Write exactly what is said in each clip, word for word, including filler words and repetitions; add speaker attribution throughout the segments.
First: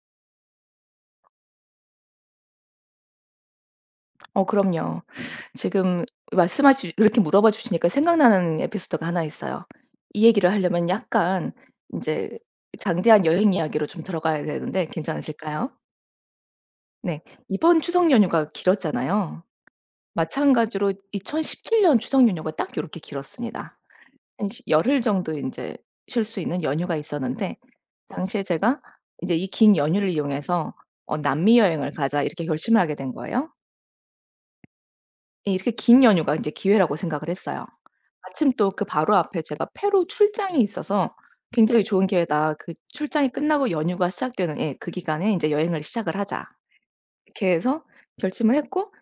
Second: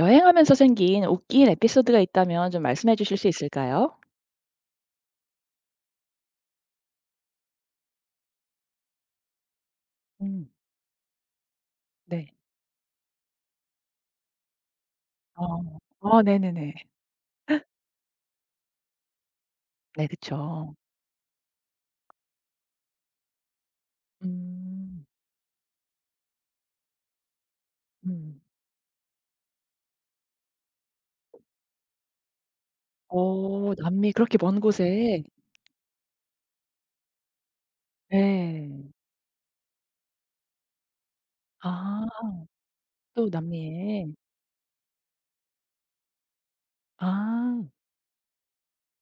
Speaker 1: 여행하면서 생긴 웃긴 에피소드가 있다면 좀 말씀해 주실 수 있을까요?
Speaker 2: 어 그럼요. 지금 말씀하 시 그렇게 물어봐 주시니까 생각나는 에피소드가 하나 있어요. 이
Speaker 1: 음
Speaker 2: 얘기를 하려면 약간 이
Speaker 1: 네.
Speaker 2: 제 장대한 여행 이야기로 좀 들어가야 되는데
Speaker 1: 어.
Speaker 2: 괜찮으실까요?
Speaker 1: 어, 네네네.
Speaker 2: 네. 이번 추석 연휴가 길었잖아요.
Speaker 1: 네 그쵸.
Speaker 2: 마찬가지로 이천십칠 년 추석 연휴가 딱 이렇게 길었습니다. 한 시 열흘
Speaker 1: 음.
Speaker 2: 정도 이제 쉴 수 있는 연휴가 있었는데
Speaker 1: 음.
Speaker 2: 당시에 제가 이제 '이 긴 연휴를 이용해서 어 남미 여행을 가자.' 이렇게 결심을 하게 된 거예요.
Speaker 1: 어 남미 그렇게 먼 곳에.
Speaker 2: 예, 이렇게 긴 연휴가 이제 기회라고 생각을 했어요. 마침 또 그
Speaker 1: 네.
Speaker 2: 바로 앞에 제가 페루 출장이 있어서 '굉장히 좋은
Speaker 1: 아
Speaker 2: 기회다. 그
Speaker 1: 또
Speaker 2: 출장이 끝나고
Speaker 1: 남미에.
Speaker 2: 연휴가 시작되는 예 그 기간에 이제 여행을 시작을 하자.' 이렇게
Speaker 1: 아.
Speaker 2: 해서 결심을 했고,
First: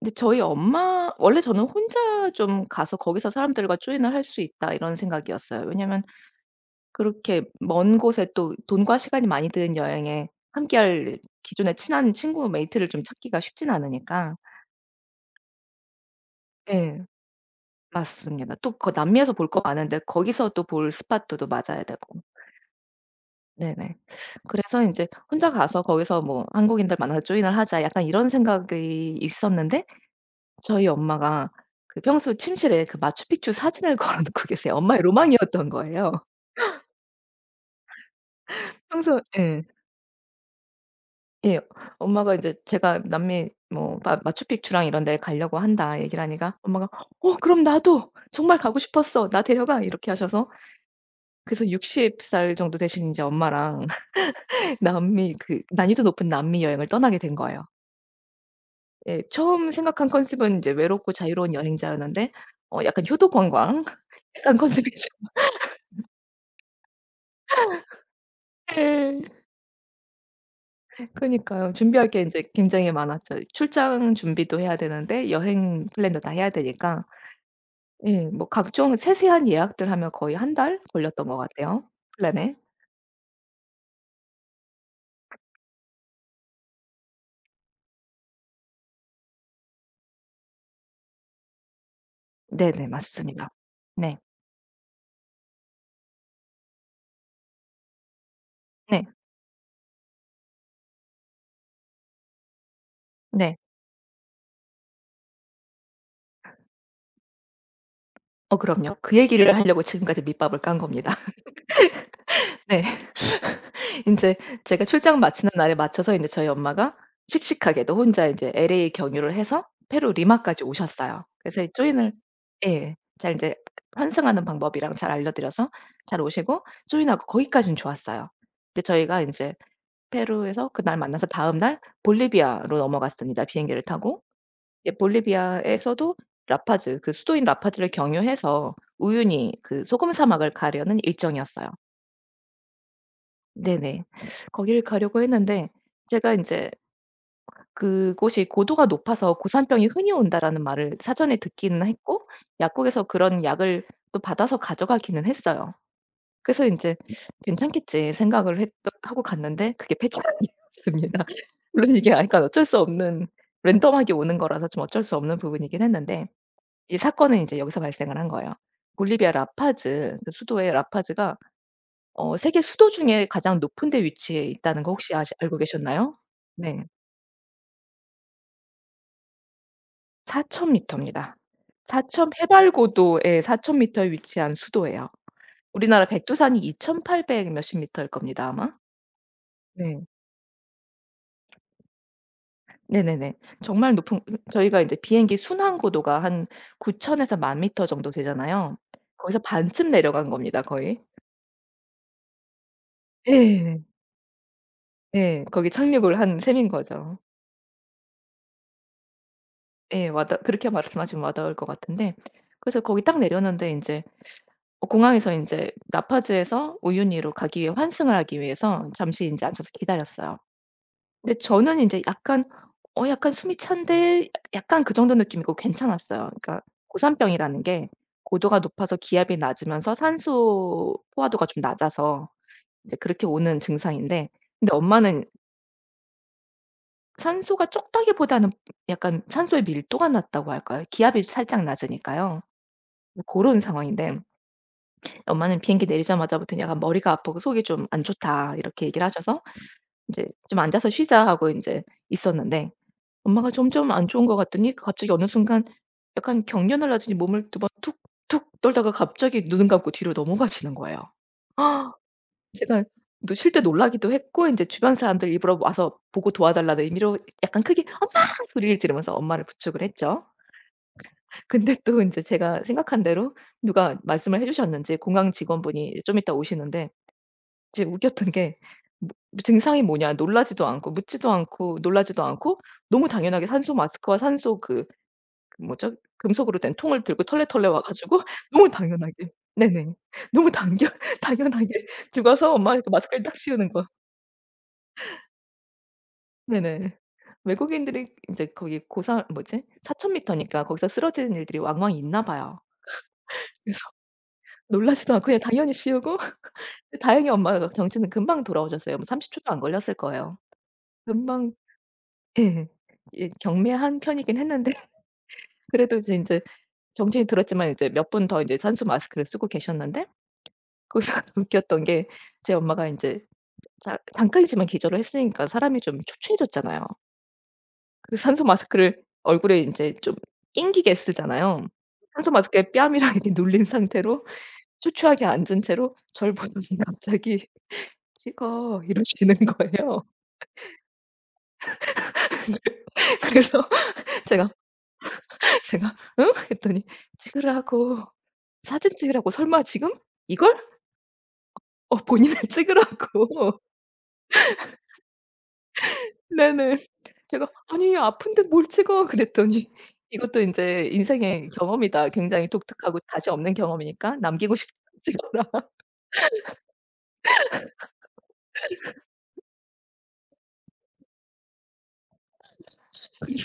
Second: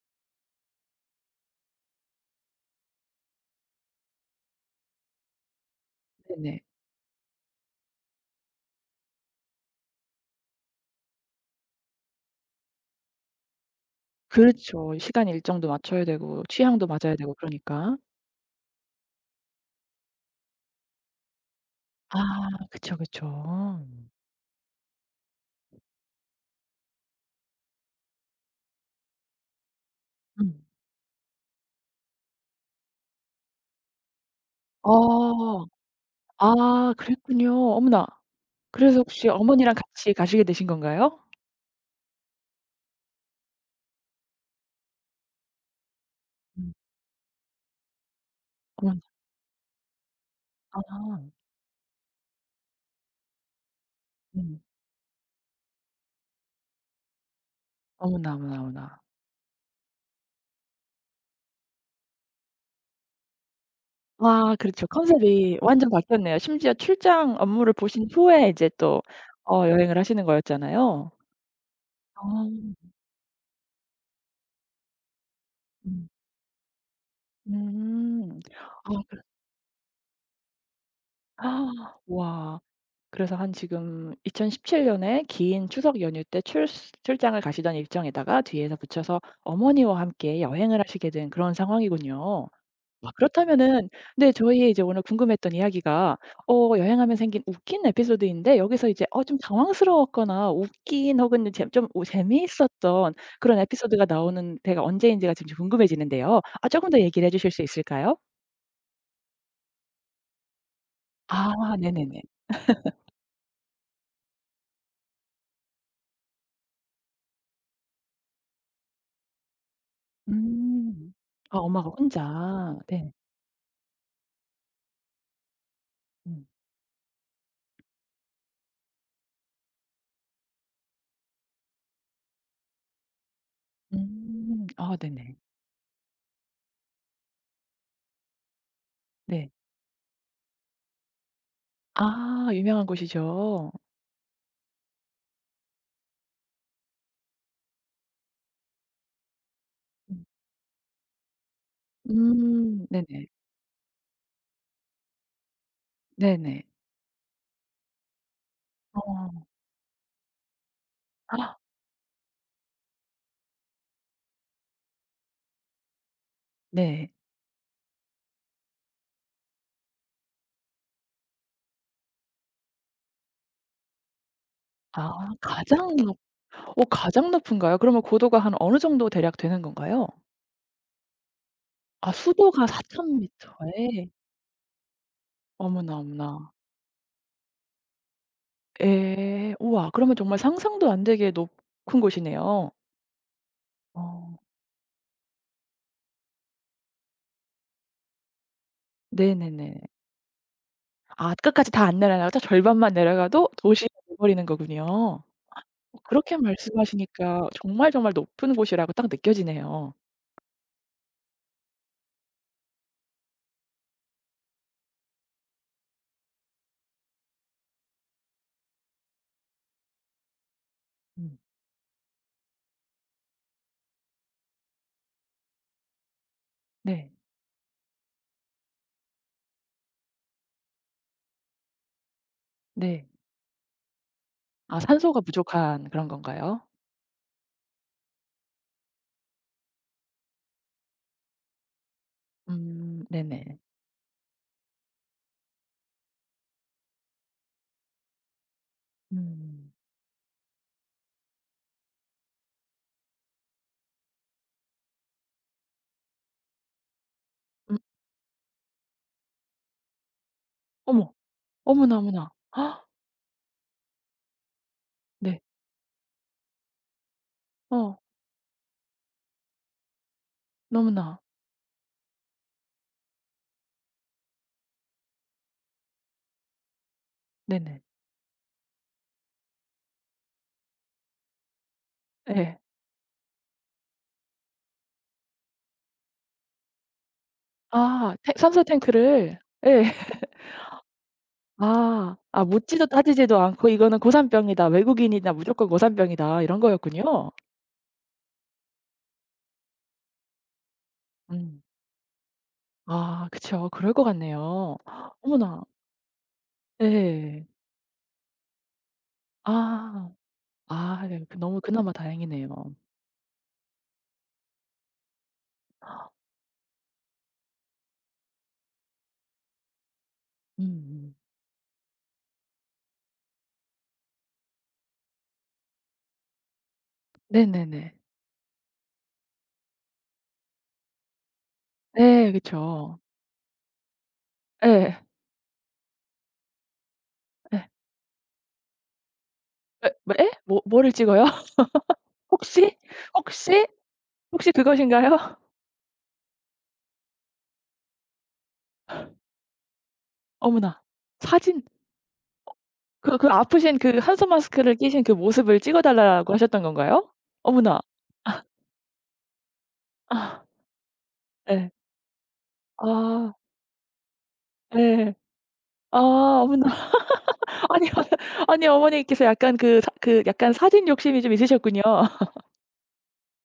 Speaker 2: 근데 저희 엄마 원래 저는 '혼자 좀 가서 거기서 사람들과 조인을 할 수 있다.' 이런 생각이었어요. 왜냐면
Speaker 1: 네네.
Speaker 2: 그렇게 먼 곳에 또 돈과 시간이 많이 드는 여행에 함께할 기존에 친한 친구 메이트를 좀 찾기가 쉽진 않으니까.
Speaker 1: 그렇죠. 시간 일정도 맞춰야 되고 취향도
Speaker 2: 예,
Speaker 1: 맞아야 되고 그러니까.
Speaker 2: 맞습니다. 또 그 남미에서 볼 거 많은데 거기서 또 볼 스팟도 또 맞아야
Speaker 1: 아
Speaker 2: 되고.
Speaker 1: 그쵸, 그쵸.
Speaker 2: 네네. 그래서 인제 '혼자 가서 거기서 뭐 한국인들 만나서 조인을 하자.' 약간 이런 생각이 있었는데,
Speaker 1: 음.
Speaker 2: 저희 엄마가 그 평소 침실에 그 마추픽추 사진을 걸어 놓고 계세요. 엄마의
Speaker 1: 어.
Speaker 2: 로망이었던 거예요.
Speaker 1: 아 그랬군요. 어머나. 그래서
Speaker 2: 평소
Speaker 1: 혹시
Speaker 2: 예.
Speaker 1: 어머니랑 같이 가시게 되신 건가요?
Speaker 2: 예. 엄마가 인제 제가 남미 뭐 마 "마추픽추랑 이런 데를 가려고 한다." 얘기를 하니까 엄마가 "어 그럼 나도. 정말 가고
Speaker 1: 어머나.
Speaker 2: 싶었어. 나 데려가." 이렇게 하셔서,
Speaker 1: 아.
Speaker 2: 그래서 육십 살 정도 되신 인제 엄마랑
Speaker 1: 음.
Speaker 2: 남미 그 난이도 높은 남미 여행을 떠나게 된 거예요.
Speaker 1: 어머나, 어머나, 어머나.
Speaker 2: 예. 처음 생각한 컨셉은 인제 외롭고 자유로운 여행자였는데 어 약간 효도 관광
Speaker 1: 와
Speaker 2: 약간
Speaker 1: 그렇죠.
Speaker 2: 컨셉이죠.
Speaker 1: 컨셉이 완전 바뀌었네요. 심지어 출장 업무를 보신 후에 이제 또
Speaker 2: 예.
Speaker 1: 어 여행을 하시는 거였잖아요.
Speaker 2: 그니까요. 준비할 게
Speaker 1: 아.
Speaker 2: 인제 굉장히 많았죠. 출장 준비도 해야 되는데 여행
Speaker 1: 음.
Speaker 2: 플랜도 다 해야 되니까 예
Speaker 1: 음.
Speaker 2: 뭐
Speaker 1: 아
Speaker 2: 각종
Speaker 1: 그
Speaker 2: 세세한 예약들 하면 거의 한 달 걸렸던 것 같아요, 플랜에.
Speaker 1: 와. 그래서 한 지금 이천십칠 년에 긴 추석 연휴 때 출스 출장을 가시던 일정에다가 뒤에서 붙여서 어머니와 함께 여행을 하시게 된 그런 상황이군요.
Speaker 2: 네네.
Speaker 1: 아
Speaker 2: 맞습니다.
Speaker 1: 그렇다면은
Speaker 2: 네.
Speaker 1: 네 저희의 이제 오늘 궁금했던 이야기가 어 여행하면 생긴 웃긴 에피소드인데 여기서 이제
Speaker 2: 네.
Speaker 1: 어 좀 당황스러웠거나 웃긴 혹은 이제 좀 오 재미있었던
Speaker 2: 네.
Speaker 1: 그런 에피소드가 나오는 때가 언제인지가 지금 궁금해지는데요. 아금더 얘기를 해 주실 수 있을까요?
Speaker 2: 어 그럼요. 그 얘기를 하려고 지금까지 밑밥을 깐 겁니다.
Speaker 1: 아 네네네.
Speaker 2: 네. 인제 제가 출장 마치는 날에 맞춰서 인제 저희 엄마가 씩씩하게도 혼자 인제 엘에이 경유를 해서 페루 리마까지
Speaker 1: 음.
Speaker 2: 오셨어요.
Speaker 1: 아
Speaker 2: 그래서 이
Speaker 1: 엄마가
Speaker 2: 조인을
Speaker 1: 혼자.
Speaker 2: 예.
Speaker 1: 네.
Speaker 2: 잘 인제 환승하는 방법이랑 잘 알려 드려서 잘
Speaker 1: 음.
Speaker 2: 오시고 조인하고 거기까진 좋았어요. 근데 저희가 인제 페루에서 그날 만나서 다음 날 볼리비아로 넘어갔습니다, 비행기를 타고.
Speaker 1: 음.
Speaker 2: 예
Speaker 1: 아 네네.
Speaker 2: 볼리비아에서도 라파즈, 그 수도인 라파즈를 경유해서
Speaker 1: 네.
Speaker 2: 우유니 그 소금 사막을 가려는 일정이었어요.
Speaker 1: 아 유명한 곳이죠.
Speaker 2: 네네. 거기를 가려고 했는데 제가 인제 그곳이 "고도가 높아서 고산병이 흔히
Speaker 1: 음.
Speaker 2: 온다."라는 말을 사전에 듣기는 했고
Speaker 1: 음
Speaker 2: 약국에서
Speaker 1: 네네.
Speaker 2: 그런 약을 또 받아서 가져가기는 했어요.
Speaker 1: 네네.
Speaker 2: 그래서 인제 '괜찮겠지.' 생각을 했던 하고
Speaker 1: 어.
Speaker 2: 갔는데, 그게 폐차약이었습니다.
Speaker 1: 아,
Speaker 2: 물론 이게 아 그러니까 어쩔 수 없는 랜덤하게 오는 거라서 좀 어쩔 수 없는 부분이긴 했는데 이
Speaker 1: 네.
Speaker 2: 사건은 인제 여기서 발생을 한 거예요. 볼리비아 라파즈, 그 수도의 라파즈가 어 세계 수도 중에 가장 높은 데 위치해 있다는 거 혹시
Speaker 1: 아
Speaker 2: 아시 알고
Speaker 1: 가장
Speaker 2: 계셨나요?
Speaker 1: 높
Speaker 2: 네.
Speaker 1: 어 가장 높은가요? 그러면 고도가 한 어느 정도 대략 되는 건가요?
Speaker 2: 사천 미터 미터입니다.
Speaker 1: 아
Speaker 2: 사천
Speaker 1: 수도가 사천
Speaker 2: 해발고도 에사천
Speaker 1: 미터에.
Speaker 2: 미터에 위치한 수도예요.
Speaker 1: 어머나,
Speaker 2: 우리나라
Speaker 1: 어머나.
Speaker 2: 백두산이 이천팔백 몇십 미터일 겁니다 아마.
Speaker 1: 에, 우와
Speaker 2: 네.
Speaker 1: 그러면 정말 상상도 안 되게 높은 곳이네요.
Speaker 2: 네네네. 정말 높은
Speaker 1: 어
Speaker 2: 으 저희가 이제 비행기 순항 고도가 한 구천 에서 일 공 공 공 미터 정도 되잖아요. 거기서
Speaker 1: 네네네.
Speaker 2: 반쯤 내려간 겁니다 거의.
Speaker 1: 아 끝까지 다 안 내려가도 절반만 내려가도
Speaker 2: 예.
Speaker 1: 도시가 돼 버리는 거군요.
Speaker 2: 예. 거기
Speaker 1: 어
Speaker 2: 착륙을
Speaker 1: 그렇게
Speaker 2: 한 셈인 거죠.
Speaker 1: 말씀하시니까 정말, 정말 높은 곳이라고 딱 느껴지네요.
Speaker 2: 예. 와닿 그렇게 말씀하시면 와닿을 것 같은데, 그래서 거기 딱 내렸는데 인제 어 공항에서 이제 라파즈에서 우유니로 가기 위해 환승을 하기 위해서 잠시 인제 앉아서 기다렸어요.
Speaker 1: 음
Speaker 2: 근데 저는 인제 약간 '어 약간 숨이 찬데.' 약간 그 정도 느낌이고 괜찮았어요. 그러니까
Speaker 1: 네.
Speaker 2: 고산병이라는 게 고도가 높아서 기압이 낮으면서 산소 포화도가 좀 낮아서 이제
Speaker 1: 네.
Speaker 2: 그렇게 오는 증상인데, 근데
Speaker 1: 아 산소가
Speaker 2: 엄마는
Speaker 1: 부족한 그런 건가요?
Speaker 2: 산소가 적다기보다는 약간 산소의 밀도가 낮다고 할까요? 기압이 살짝 낮으니까요.
Speaker 1: 음
Speaker 2: 그
Speaker 1: 네네.
Speaker 2: 고런 상황인데 엄마는 비행기 내리자마자부터 약간 "머리가 아프고 속이 좀 안 좋다." 이렇게 얘기를 하셔서
Speaker 1: 음.
Speaker 2: 이제 "좀 앉아서 쉬자." 하고 인제 있었는데, 엄마가 점점 안 좋은 것 같더니 갑자기 어느 순간 약간 경련을 하시니 몸을 두 번
Speaker 1: 음
Speaker 2: 툭툭 떨다가 갑자기 눈 감고 뒤로 넘어가시는 거예요.
Speaker 1: 어머. 어머나, 어머나. 아,
Speaker 2: 제가 또 실제 놀라기도 했고 인제 주변 사람들
Speaker 1: 네.
Speaker 2: 일부러 와서 보고 도와달라는 의미로 약간 크게
Speaker 1: 어.
Speaker 2: "엄마!" 소리를 지르면서 엄마를 부축을 했죠.
Speaker 1: 너무나.
Speaker 2: 근데 또 인제 제가 생각한 대로 누가 말씀을 해 주셨는지 공항 직원분이 좀 이따 오시는데
Speaker 1: 네네.
Speaker 2: 이제 웃겼던 게 뭐 증상이 뭐냐 놀라지도 않고 묻지도 않고 놀라지도
Speaker 1: 예.
Speaker 2: 않고 너무 당연하게 산소 마스크와 산소 그 그 뭐죠? 금속으로 된 통을 들고 털레털레 와
Speaker 1: 아
Speaker 2: 가지고
Speaker 1: 태 산소
Speaker 2: 너무 당연하게
Speaker 1: 탱크를
Speaker 2: 네네.
Speaker 1: 예.
Speaker 2: 너무 당겨 당연하게
Speaker 1: 아.
Speaker 2: 들고
Speaker 1: 아
Speaker 2: 와서
Speaker 1: 묻지도
Speaker 2: 엄마한테 마스크를 딱
Speaker 1: 따지지도 않고
Speaker 2: 씌우는 거.
Speaker 1: '이거는 고산병이다. 외국인이다. 무조건 고산병이다.' 이런
Speaker 2: 네네.
Speaker 1: 거였군요.
Speaker 2: 외국인들이 이제 거기 고사 뭐지? 사천 미터니까 거기서 쓰러지는 일들이
Speaker 1: 음.
Speaker 2: 왕왕 있나 봐요.
Speaker 1: 아 그쵸.
Speaker 2: 그래서
Speaker 1: 그럴 것 같네요.
Speaker 2: 놀라지도 않고 그냥
Speaker 1: 어머나.
Speaker 2: 당연히 씌우고 다행히
Speaker 1: 예.
Speaker 2: 엄마가 정신은 금방 돌아오셨어요. 뭐 삼십 초도 안 걸렸을
Speaker 1: 아.
Speaker 2: 거예요.
Speaker 1: 아 네. 그
Speaker 2: 금방
Speaker 1: 너무 그나마 다행이네요.
Speaker 2: 예. 예 경매한 편이긴 했는데 그래도 이제 인제 정신이 들었지만 이제 몇 분 더 이제 산수 마스크를 쓰고 계셨는데, 거기서
Speaker 1: 음음.
Speaker 2: 웃겼던 게 제 엄마가 인제 자 잠깐이지만 기절을 했으니까 사람이 좀 초췌해졌잖아요.
Speaker 1: 네네네.
Speaker 2: 그 산소 마스크를 얼굴에 인제 좀 낑기게 쓰잖아요.
Speaker 1: 예
Speaker 2: 산소 마스크에
Speaker 1: 그쵸.
Speaker 2: 뺨이랑 이렇게 눌린 상태로
Speaker 1: 예.
Speaker 2: 초췌하게 앉은 채로 저를 보더니 갑자기
Speaker 1: 예.
Speaker 2: "찍어." 이러시는
Speaker 1: 예
Speaker 2: 거예요.
Speaker 1: 뭐 예? 뭐 뭐를 찍어요? 혹시?
Speaker 2: 그래서
Speaker 1: 혹시?
Speaker 2: 제가
Speaker 1: 혹시 그것인가요?
Speaker 2: 제가 "응?" 했더니 찍으라고. 사진 찍으라고. "설마 지금? 이걸?"
Speaker 1: 어머나. 사진
Speaker 2: 어 본인을
Speaker 1: 그 그
Speaker 2: 찍으라고.
Speaker 1: 아프신 그 한손 마스크를 끼신 그 모습을 찍어 달라고 하셨던
Speaker 2: 네네.
Speaker 1: 건가요?
Speaker 2: 제가
Speaker 1: 어머나.
Speaker 2: "아니 아픈데 뭘 찍어." 그랬더니 이것도
Speaker 1: 아
Speaker 2: 인제 인생의
Speaker 1: 예.
Speaker 2: 경험이다. 굉장히 독특하고 다시
Speaker 1: 아
Speaker 2: 없는 경험이니까 "남기고 싶으면
Speaker 1: 예.
Speaker 2: 찍어라."
Speaker 1: 아 어머나. 아니 아니 어머니께서 약간 그 사 그 약간 사진 욕심이 좀 있으셨군요.
Speaker 2: 그래서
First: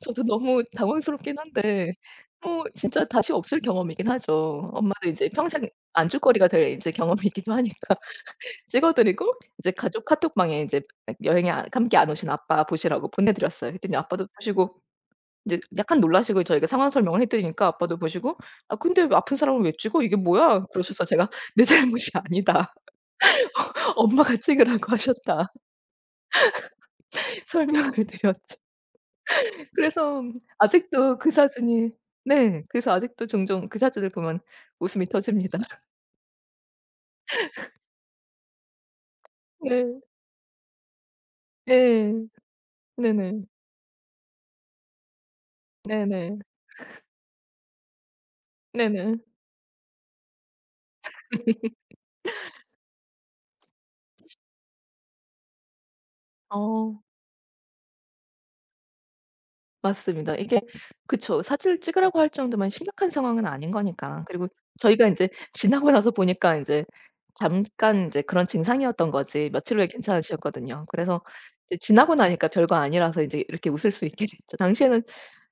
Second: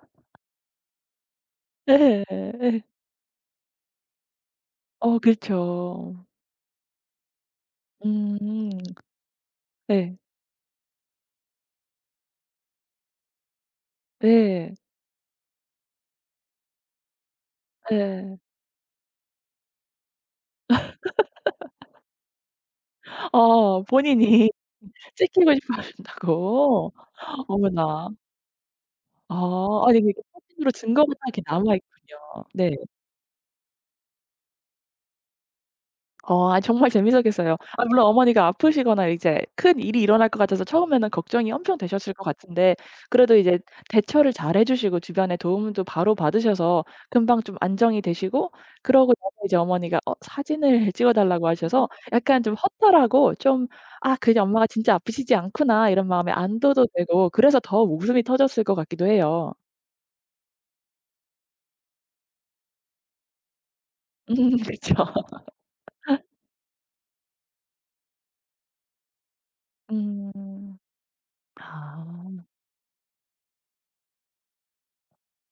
Speaker 2: 저도 너무 당황스럽긴 한데
Speaker 1: 예.
Speaker 2: 뭐
Speaker 1: 예.
Speaker 2: 진짜 다시 없을 경험이긴 하죠. 엄마도
Speaker 1: 어
Speaker 2: 인제 평생
Speaker 1: 그렇죠.
Speaker 2: 안주거리가 될 인제 경험이기도 하니까.
Speaker 1: 음.
Speaker 2: 찍어 드리고 이제 가족
Speaker 1: 네.
Speaker 2: 카톡방에 이제 여행에 아 함께 안 오신 아빠 보시라고 보내 드렸어요. 그랬더니 아빠도
Speaker 1: 네.
Speaker 2: 보시고 이제 약간 놀라시고 저희가 상황 설명을 해 드리니까 아빠도
Speaker 1: 예.
Speaker 2: 보시고 "아 근데 왜 아픈 사람을 왜 찍어? 이게 뭐야?" 그러셔서 제가 "내 잘못이 아니다.
Speaker 1: 어
Speaker 2: 엄마가
Speaker 1: 본인이
Speaker 2: 찍으라고 하셨다."
Speaker 1: 찍히고 싶어 하신다고?
Speaker 2: 설명을
Speaker 1: 어머나.
Speaker 2: 드렸죠.
Speaker 1: 아 아니 그게
Speaker 2: 그래서
Speaker 1: 사진으로 증거가
Speaker 2: 아직도
Speaker 1: 딱
Speaker 2: 그
Speaker 1: 이렇게 남아
Speaker 2: 사진이
Speaker 1: 있군요.
Speaker 2: 네.
Speaker 1: 네.
Speaker 2: 그래서 아직도 종종 그 사진을 보면 웃음이 터집니다.
Speaker 1: 어 아 정말 재미있었겠어요. 아 물론 어머니가 아프시거나 이제 큰 일이
Speaker 2: 네.
Speaker 1: 일어날 것 같아서 처음에는 걱정이 엄청
Speaker 2: 예.
Speaker 1: 되셨을 것 같은데 그래도
Speaker 2: 네네.
Speaker 1: 이제 대처를 잘해 주시고 주변의 도움도
Speaker 2: 네네.
Speaker 1: 바로
Speaker 2: 네네.
Speaker 1: 받으셔서 금방 좀 안정이 되시고 그러고 나서 이제 어머니가 어 사진을 찍어 달라고
Speaker 2: 네네.
Speaker 1: 하셔서 약간 좀 허탈하고 좀 '아 그냥 엄마가 진짜 아프시지 않구나.' 이런 마음에 안도도
Speaker 2: 어.
Speaker 1: 되고 그래서 더 웃음이 터졌을 것 같기도 해요.
Speaker 2: 맞습니다. 이게 그쵸. 사진을 찍으라고 할 정도면 심각한 상황은 아닌 거니까. 그리고
Speaker 1: 음 그렇
Speaker 2: 저희가 인제 지나고 나서 보니까 인제 잠깐 인제 그런 증상이었던 거지 며칠 후에
Speaker 1: 음.
Speaker 2: 괜찮아지셨거든요. 그래서 이제 지나고
Speaker 1: 아.
Speaker 2: 나니까 별거 아니라서 이제 이렇게 웃을 수 있게 됐죠. 당시에는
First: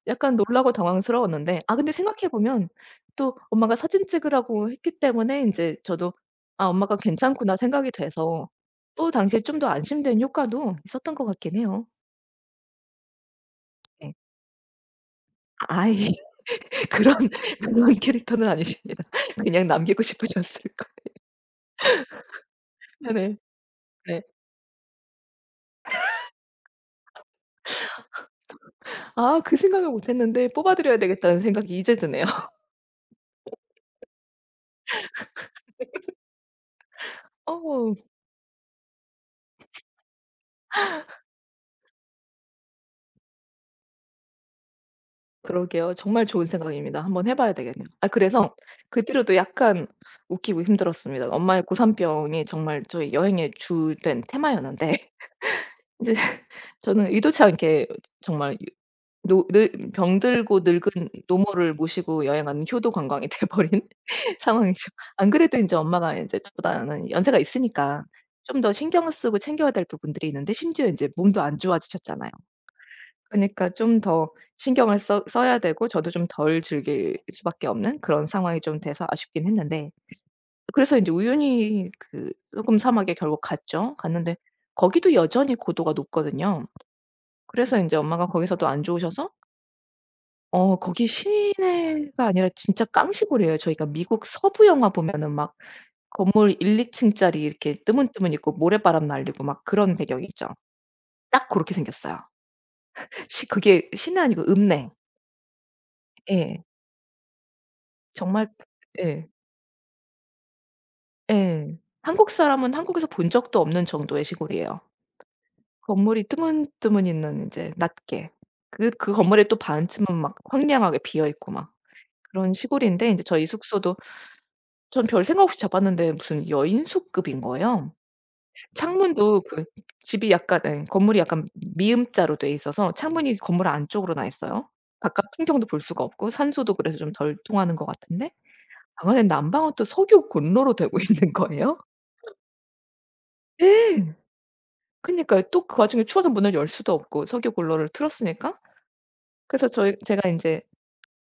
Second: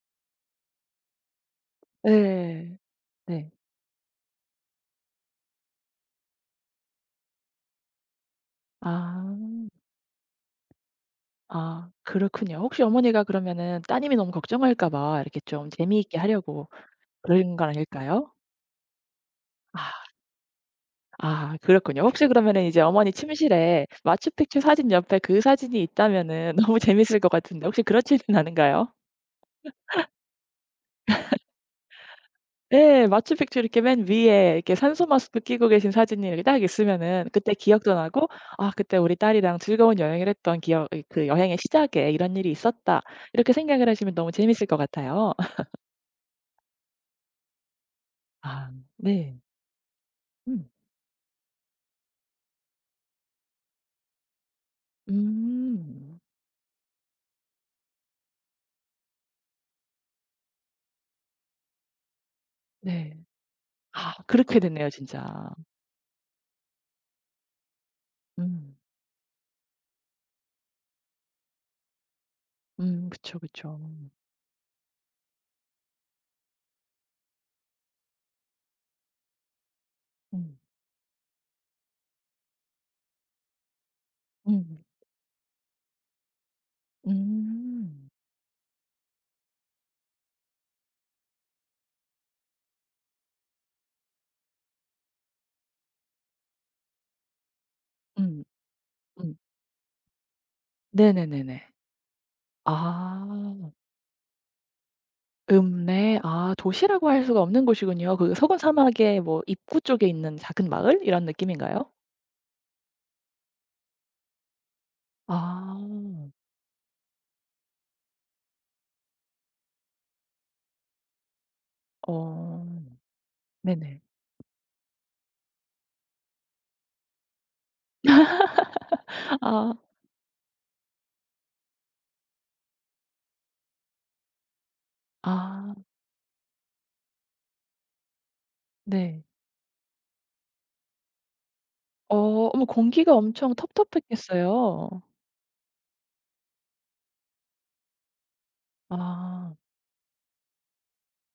Speaker 2: 약간 놀라고 당황스러웠는데 아 근데 생각해 보면
Speaker 1: 네.
Speaker 2: 또
Speaker 1: 네.
Speaker 2: 엄마가 사진 찍으라고 했기 때문에 인제 저도 '아 엄마가 괜찮구나.' 생각이 돼서 또 당시에 좀
Speaker 1: 아.
Speaker 2: 더 안심된 효과도 있었던 것 같긴 해요.
Speaker 1: 아 그렇군요. 혹시 어머니가 그러면은
Speaker 2: 네.
Speaker 1: 따님이 너무 걱정할까 봐 이렇게 좀
Speaker 2: 아이
Speaker 1: 재미있게 하려고
Speaker 2: 그런
Speaker 1: 그런 건
Speaker 2: 그런
Speaker 1: 아닐까요?
Speaker 2: 캐릭터는 아니십니다. 그냥
Speaker 1: 아.
Speaker 2: 남기고 싶으셨을 거예요.
Speaker 1: 아 그렇군요. 혹시 그러면은 이제 어머니
Speaker 2: 네네.
Speaker 1: 침실에
Speaker 2: 네.
Speaker 1: 마추픽추 사진 옆에 그 사진이 있다면은 너무 재밌을 것 같은데 혹시 그렇지는 않은가요?
Speaker 2: 아 그 생각을 못 했는데 '뽑아 드려야 되겠다.'는 생각이 이제 드네요.
Speaker 1: 네 마추픽추 이렇게 맨 위에 이렇게 산소 마스크 끼고 계신 사진이 이렇게 딱 있으면은 그때 기억도
Speaker 2: 어
Speaker 1: 나고 '아 그때 우리 딸이랑 즐거운 여행을 했던 기억 그 여행의 시작에 이런 일이 있었다.' 이렇게 생각을 하시면 너무 재밌을 것 같아요.
Speaker 2: 그러게요. 정말 좋은 생각입니다. 한번 해 봐야 되겠네요. 아 그래서
Speaker 1: 아
Speaker 2: 그 뒤로도
Speaker 1: 네.
Speaker 2: 약간 웃기고
Speaker 1: 음.
Speaker 2: 힘들었습니다. 엄마의 고산병이 정말 저희 여행의 주된 테마였는데 인제
Speaker 1: 음.
Speaker 2: 저는 의도치 않게 정말 노 늙 병들고 늙은 노모를 모시고 여행하는 효도
Speaker 1: 네.
Speaker 2: 관광이 돼 버린
Speaker 1: 아 그렇게
Speaker 2: 상황이죠.
Speaker 1: 됐네요
Speaker 2: 안
Speaker 1: 진짜.
Speaker 2: 그래도 인제 엄마가 인제 저보다는 연세가 있으니까 좀 더
Speaker 1: 음.
Speaker 2: 신경을 쓰고 챙겨야 될 부분들이 있는데 심지어 인제 몸도 안 좋아지셨잖아요.
Speaker 1: 음 그쵸,
Speaker 2: 그러니까
Speaker 1: 그쵸.
Speaker 2: 좀
Speaker 1: 음.
Speaker 2: 더 신경을 써 써야 되고 저도 좀 덜 즐길 수밖에 없는 그런 상황이 좀 돼서 아쉽긴 했는데,
Speaker 1: 음.
Speaker 2: 그래서 인제 우연히 그 소금 사막에 결국 갔죠. 갔는데
Speaker 1: 음.
Speaker 2: 거기도 여전히 고도가 높거든요. 그래서 인제
Speaker 1: 음.
Speaker 2: 엄마가 거기서도 안 좋으셔서 어 거기 시내가 아니라 진짜 깡시골이에요. 저희가 미국 서부 영화 보면은 막 건물 일이 층짜리 이렇게 뜨문뜨문
Speaker 1: 음.
Speaker 2: 있고 모래바람
Speaker 1: 음.
Speaker 2: 날리고 막 그런 배경이죠. 딱
Speaker 1: 네네네네.
Speaker 2: 고렇게 생겼어요. 시
Speaker 1: 아.
Speaker 2: 그게 시내 아니고 읍내.
Speaker 1: 읍내. 아
Speaker 2: 예.
Speaker 1: 도시라고 할 수가 없는 곳이군요. 그
Speaker 2: 정말
Speaker 1: 서군 사막의
Speaker 2: 예.
Speaker 1: 뭐 입구 쪽에 있는 작은 마을 이런
Speaker 2: 예.
Speaker 1: 느낌인가요?
Speaker 2: 한국 사람은 한국에서 본 적도 없는 정도의 시골이에요.
Speaker 1: 아.
Speaker 2: 건물이 뜨문뜨문 있는 인제 낮게. 그 그 건물에 또 반쯤은 막 황량하게 비어 있고 막 그런
Speaker 1: 어.
Speaker 2: 시골인데 인제 저희 숙소도
Speaker 1: 네네.
Speaker 2: 전 별 생각 없이 잡았는데 무슨 여인숙급인 거예요. 창문도 그
Speaker 1: 아.
Speaker 2: 집이 약간 예 건물이 약간 미음자로 돼 있어서 창문이 건물 안쪽으로 나 있어요. 바깥 풍경도
Speaker 1: 아.
Speaker 2: 볼 수가 없고 산소도 그래서 좀 덜 통하는 것 같은데 방 안에
Speaker 1: 네.
Speaker 2: 난방은 또 석유 곤로로 되고 있는 거예요.
Speaker 1: 어. 어머 공기가 엄청
Speaker 2: 예.
Speaker 1: 텁텁했겠어요.
Speaker 2: 그니까요. 또 그 와중에 추워서 문을 열 수도 없고 석유 곤로를 틀었으니까.
Speaker 1: 아.
Speaker 2: 그래서 저희 제가 인제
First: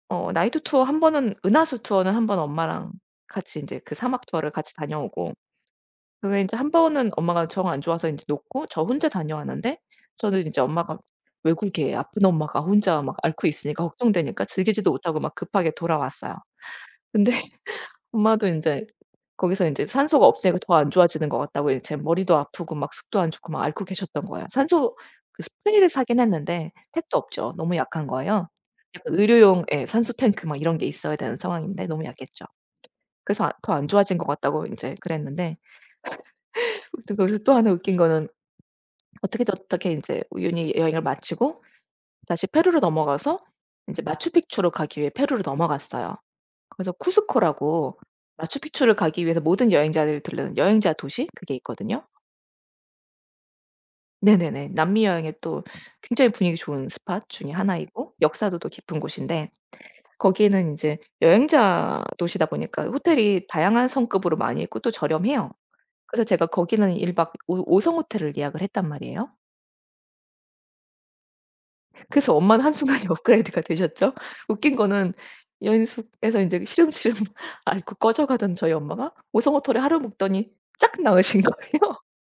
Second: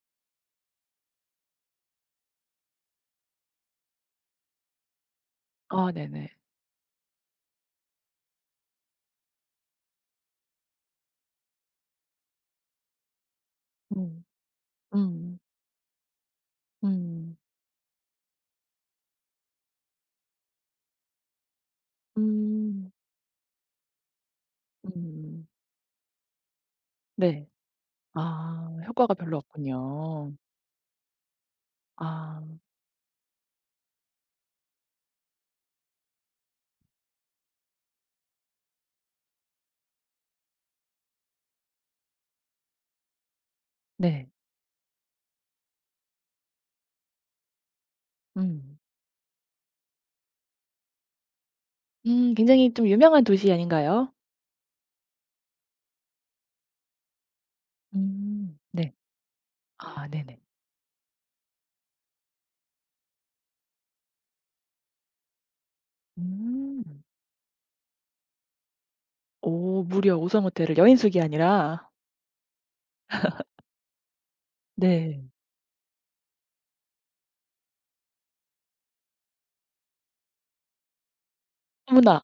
Speaker 2: 어 나이트 투어 한 번은 은하수 투어는 한 번 엄마랑 같이 인제 그 사막 투어를 같이 다녀오고
Speaker 1: 아 네네.
Speaker 2: 왜 인제 한 번은 엄마가 정 안 좋아서 인제 놓고 저 혼자 다녀왔는데, 저는 인제 엄마가 외국에 아픈 엄마가 혼자 막 앓고 있으니까
Speaker 1: 음.
Speaker 2: 걱정되니까 즐기지도 못하고 막
Speaker 1: 음.
Speaker 2: 급하게 돌아왔어요. 근데
Speaker 1: 음.
Speaker 2: 엄마도 인제 거기서 인제 산소가 없으니까 더 안 좋아지는 것 같다고 이제 머리도 아프고
Speaker 1: 음.
Speaker 2: 막 속도 안 좋고 막 앓고 계셨던 거예요. 산소 그
Speaker 1: 음.
Speaker 2: 스프레이를 사긴 했는데 택도
Speaker 1: 네.
Speaker 2: 없죠. 너무 약한 거예요.
Speaker 1: 아 효과가
Speaker 2: 약간
Speaker 1: 별로
Speaker 2: 의료용 예 산소
Speaker 1: 없군요.
Speaker 2: 탱크 막 이런 게 있어야 되는 상황인데 너무
Speaker 1: 아
Speaker 2: 약했죠. 그래서 아 더 안 좋아진 것 같다고 인제 그랬는데, 또 거기서 또 하나 웃긴 거는 어떻게든 어떻게 인제 우연히 여행을 마치고 다시 페루로 넘어가서 인제
Speaker 1: 네.
Speaker 2: 마추픽추로 가기 위해 페루로 넘어갔어요. 그래서 쿠스코라고,
Speaker 1: 음.
Speaker 2: 마추픽추를 가기 위해서 모든 여행자들이 들르는 여행자 도시 그게 있거든요.
Speaker 1: 음 굉장히 좀 유명한 도시 아닌가요?
Speaker 2: 네네네. 남미 여행의 또 굉장히 분위기 좋은 스팟 중에 하나이고
Speaker 1: 음
Speaker 2: 역사도 또
Speaker 1: 네.
Speaker 2: 깊은 곳인데,
Speaker 1: 아 네네.
Speaker 2: 거기는 인제 여행자 도시다 보니까 호텔이 다양한 성급으로 많이 있고 또 저렴해요. 그래서 제가 거기는
Speaker 1: 음.
Speaker 2: 일 박 오 5 성호텔을 예약을 했단 말이에요.
Speaker 1: 오 무려 오 성 호텔을 여인숙이 아니라
Speaker 2: 그래서 엄마는 한순간에 업그레이드가 되셨죠. 웃긴 거는
Speaker 1: 네.
Speaker 2: 연숙에서 인제 시름시름 앓고 꺼져가던 저희 엄마가 오성어털에 하루 묵더니 짝 나으신 거예요.
Speaker 1: 어머나.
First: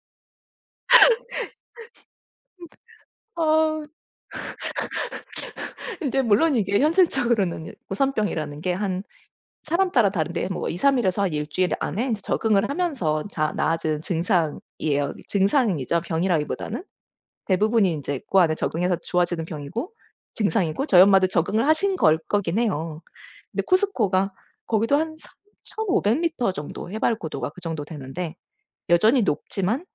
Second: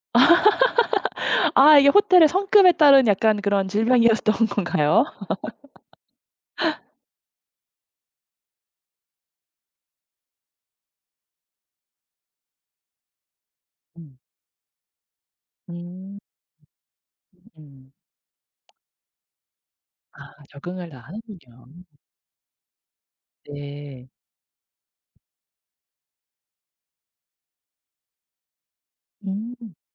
Speaker 1: 아 이게 호텔의 성급에 따른 약간 그런
Speaker 2: 아
Speaker 1: 질병이었던 건가요?
Speaker 2: 인제 물론 이게 현실적으로는 고산병이라는 게 한 사람 따라 다른데 뭐 이에서 삼 일에서 한 일 주일 안에 인제 적응을 하면서 자 나아지는
Speaker 1: 음.
Speaker 2: 증상이에요. 증상이죠.
Speaker 1: 음.
Speaker 2: 병이라기보다는.
Speaker 1: 음.
Speaker 2: 대부분이 인제 그 안에 적응해서 좋아지는 병이고
Speaker 1: 아
Speaker 2: 증상이고
Speaker 1: 적응을 다
Speaker 2: 저희 엄마도 적응을
Speaker 1: 하는군요.
Speaker 2: 하신 걸 거긴 해요. 근데
Speaker 1: 네.
Speaker 2: 쿠스코가 거기도 한일 오 공 공 미터 정도 해발 고도가 그 정도 되는데 여전히
Speaker 1: 음.
Speaker 2: 높지만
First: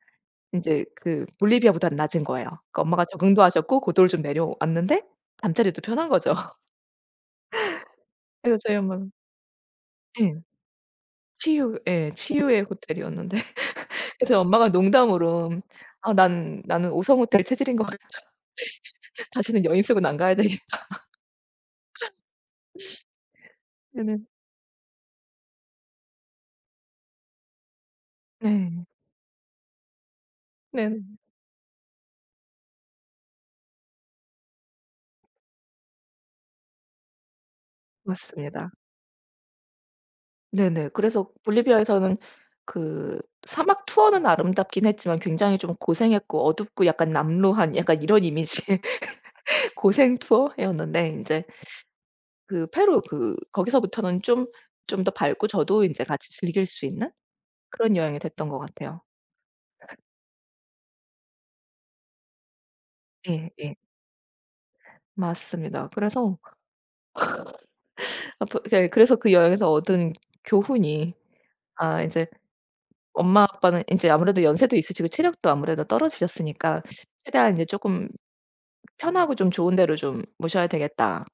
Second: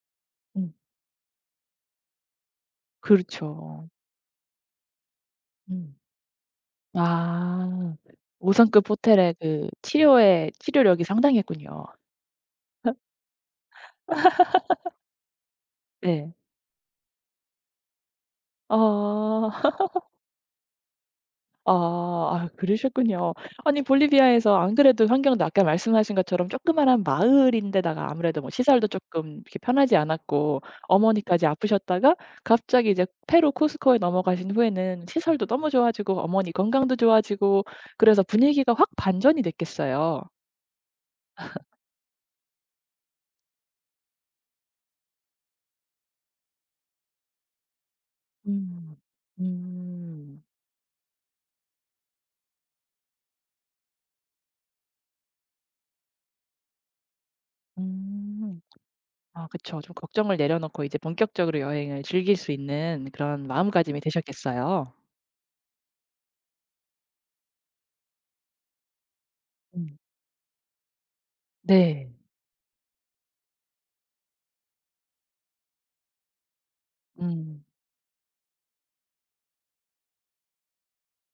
Speaker 1: 음.
Speaker 2: 인제 그 볼리비아보다는 낮은 거예요. 그러니까 엄마가 적응도
Speaker 1: 그렇죠.
Speaker 2: 하셨고 고도를 좀 내려왔는데 잠자리도
Speaker 1: 음.
Speaker 2: 편한 거죠.
Speaker 1: 아. 오
Speaker 2: 그래서 저희
Speaker 1: 성급
Speaker 2: 엄마는
Speaker 1: 호텔의 그
Speaker 2: 예.
Speaker 1: 치료의 치료력이
Speaker 2: 치유
Speaker 1: 상당했군요.
Speaker 2: 예 치유의 호텔이었는데 그래서 엄마가 농담으로 "아
Speaker 1: 네.
Speaker 2: 난 나는 오성 호텔 체질인 것 같아. 다시는
Speaker 1: 아.
Speaker 2: 여인숙은 안 가야 되겠다."
Speaker 1: 아 아 그러셨군요. 아니
Speaker 2: 는
Speaker 1: 볼리비아에서 안 그래도 환경도 아까 말씀하신 것처럼 조그마한 마을인데다가 아무래도 뭐
Speaker 2: 네 네.
Speaker 1: 시설도 쪼끔 이렇게 편하지 않았고
Speaker 2: 네네.
Speaker 1: 어머니까지 아프셨다가 갑자기 이제 페루 쿠스코에 넘어가신 후에는 시설도 너무 좋아지고 어머니 건강도 좋아지고 그래서
Speaker 2: 맞습니다.
Speaker 1: 분위기가 확 반전이 됐겠어요.
Speaker 2: 네네. 그래서 볼리비아에서는 그 사막 투어는 아름답긴 했지만 굉장히 좀 고생했고 어둡고 약간 남루한 약간 이런 이미지의
Speaker 1: 음.
Speaker 2: 고생
Speaker 1: 음.
Speaker 2: 투어였는데 인제 그 페루 그 거기서부터는 좀 좀 더 밝고 저도 인제 같이 즐길 수 있는 그런 여행이 됐던 것
Speaker 1: 음.
Speaker 2: 같아요.
Speaker 1: 아 그쵸. 좀 걱정을 내려놓고 이제 본격적으로 여행을 즐길 수 있는 그런
Speaker 2: 예 예.
Speaker 1: 마음가짐이 되셨겠어요.
Speaker 2: 맞습니다. 그래서 앞으 예 그래서 그 여행에서
Speaker 1: 음.
Speaker 2: 얻은 교훈이 아
Speaker 1: 네.
Speaker 2: 인제 엄마 아빠는 인제 아무래도 연세도 있으시고 체력도 아무래도 떨어지셨으니까 '최대한
Speaker 1: 음.
Speaker 2: 인제 쪼끔 편하고 좀 좋은 데로 좀 모셔야 되겠다.'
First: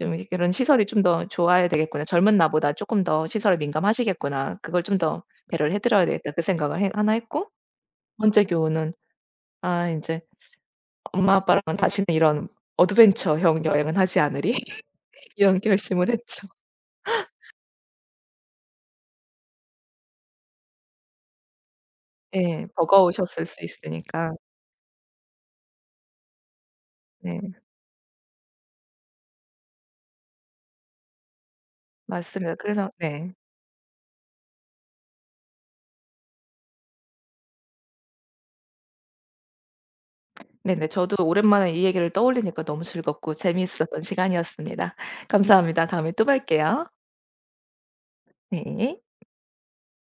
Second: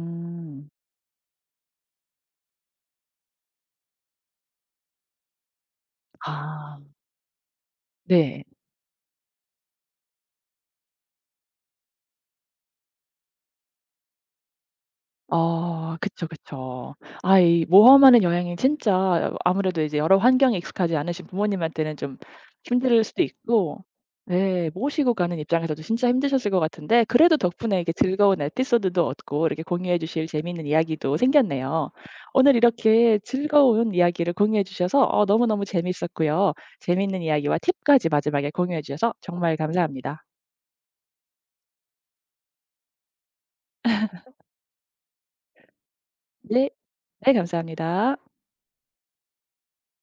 Speaker 2: 좀 이 그런 시설이 좀 더 좋아야 되겠구나. '젊은 나보다 쪼끔 더 시설에 민감하시겠구나. 그걸 좀 더 배려를 해 드려야 되겠다.' 그
Speaker 1: 아.
Speaker 2: 생각을 해 하나 했고, 두
Speaker 1: 네.
Speaker 2: 번째 교훈은 '아 인제 엄마 아빠랑은 다시는 이런 어드벤처형 여행은 하지 않으리.' 이런
Speaker 1: 아
Speaker 2: 결심을
Speaker 1: 그쵸,
Speaker 2: 했죠.
Speaker 1: 그쵸. 아 이 모험하는 여행이 진짜 아무래도 이제 여러 환경에 익숙하지 않으신 부모님한테는 좀
Speaker 2: 예.
Speaker 1: 힘들 수도
Speaker 2: 버거우셨을 수
Speaker 1: 있고
Speaker 2: 있으니까.
Speaker 1: 네 모시고 가는 입장에서도 진짜 힘드셨을 것 같은데 그래도
Speaker 2: 네.
Speaker 1: 덕분에 이게 즐거운 에피소드도 얻고 이렇게 공유해 주실 재미있는 이야기도 생겼네요.
Speaker 2: 맞습니다.
Speaker 1: 오늘
Speaker 2: 그래서
Speaker 1: 이렇게
Speaker 2: 네.
Speaker 1: 즐거운 이야기를 공유해 주셔서 어 너무너무 재미있었고요. 재미있는 이야기와 팁까지 마지막에 공유해 주셔서 정말 감사합니다.
Speaker 2: 네네. 저도 오랜만에 이 얘기를 떠올리니까 너무 즐겁고 재미있었던 시간이었습니다. 감사합니다. 다음에 또
Speaker 1: 네.
Speaker 2: 뵐게요.
Speaker 1: 네 감사합니다.
Speaker 2: 네.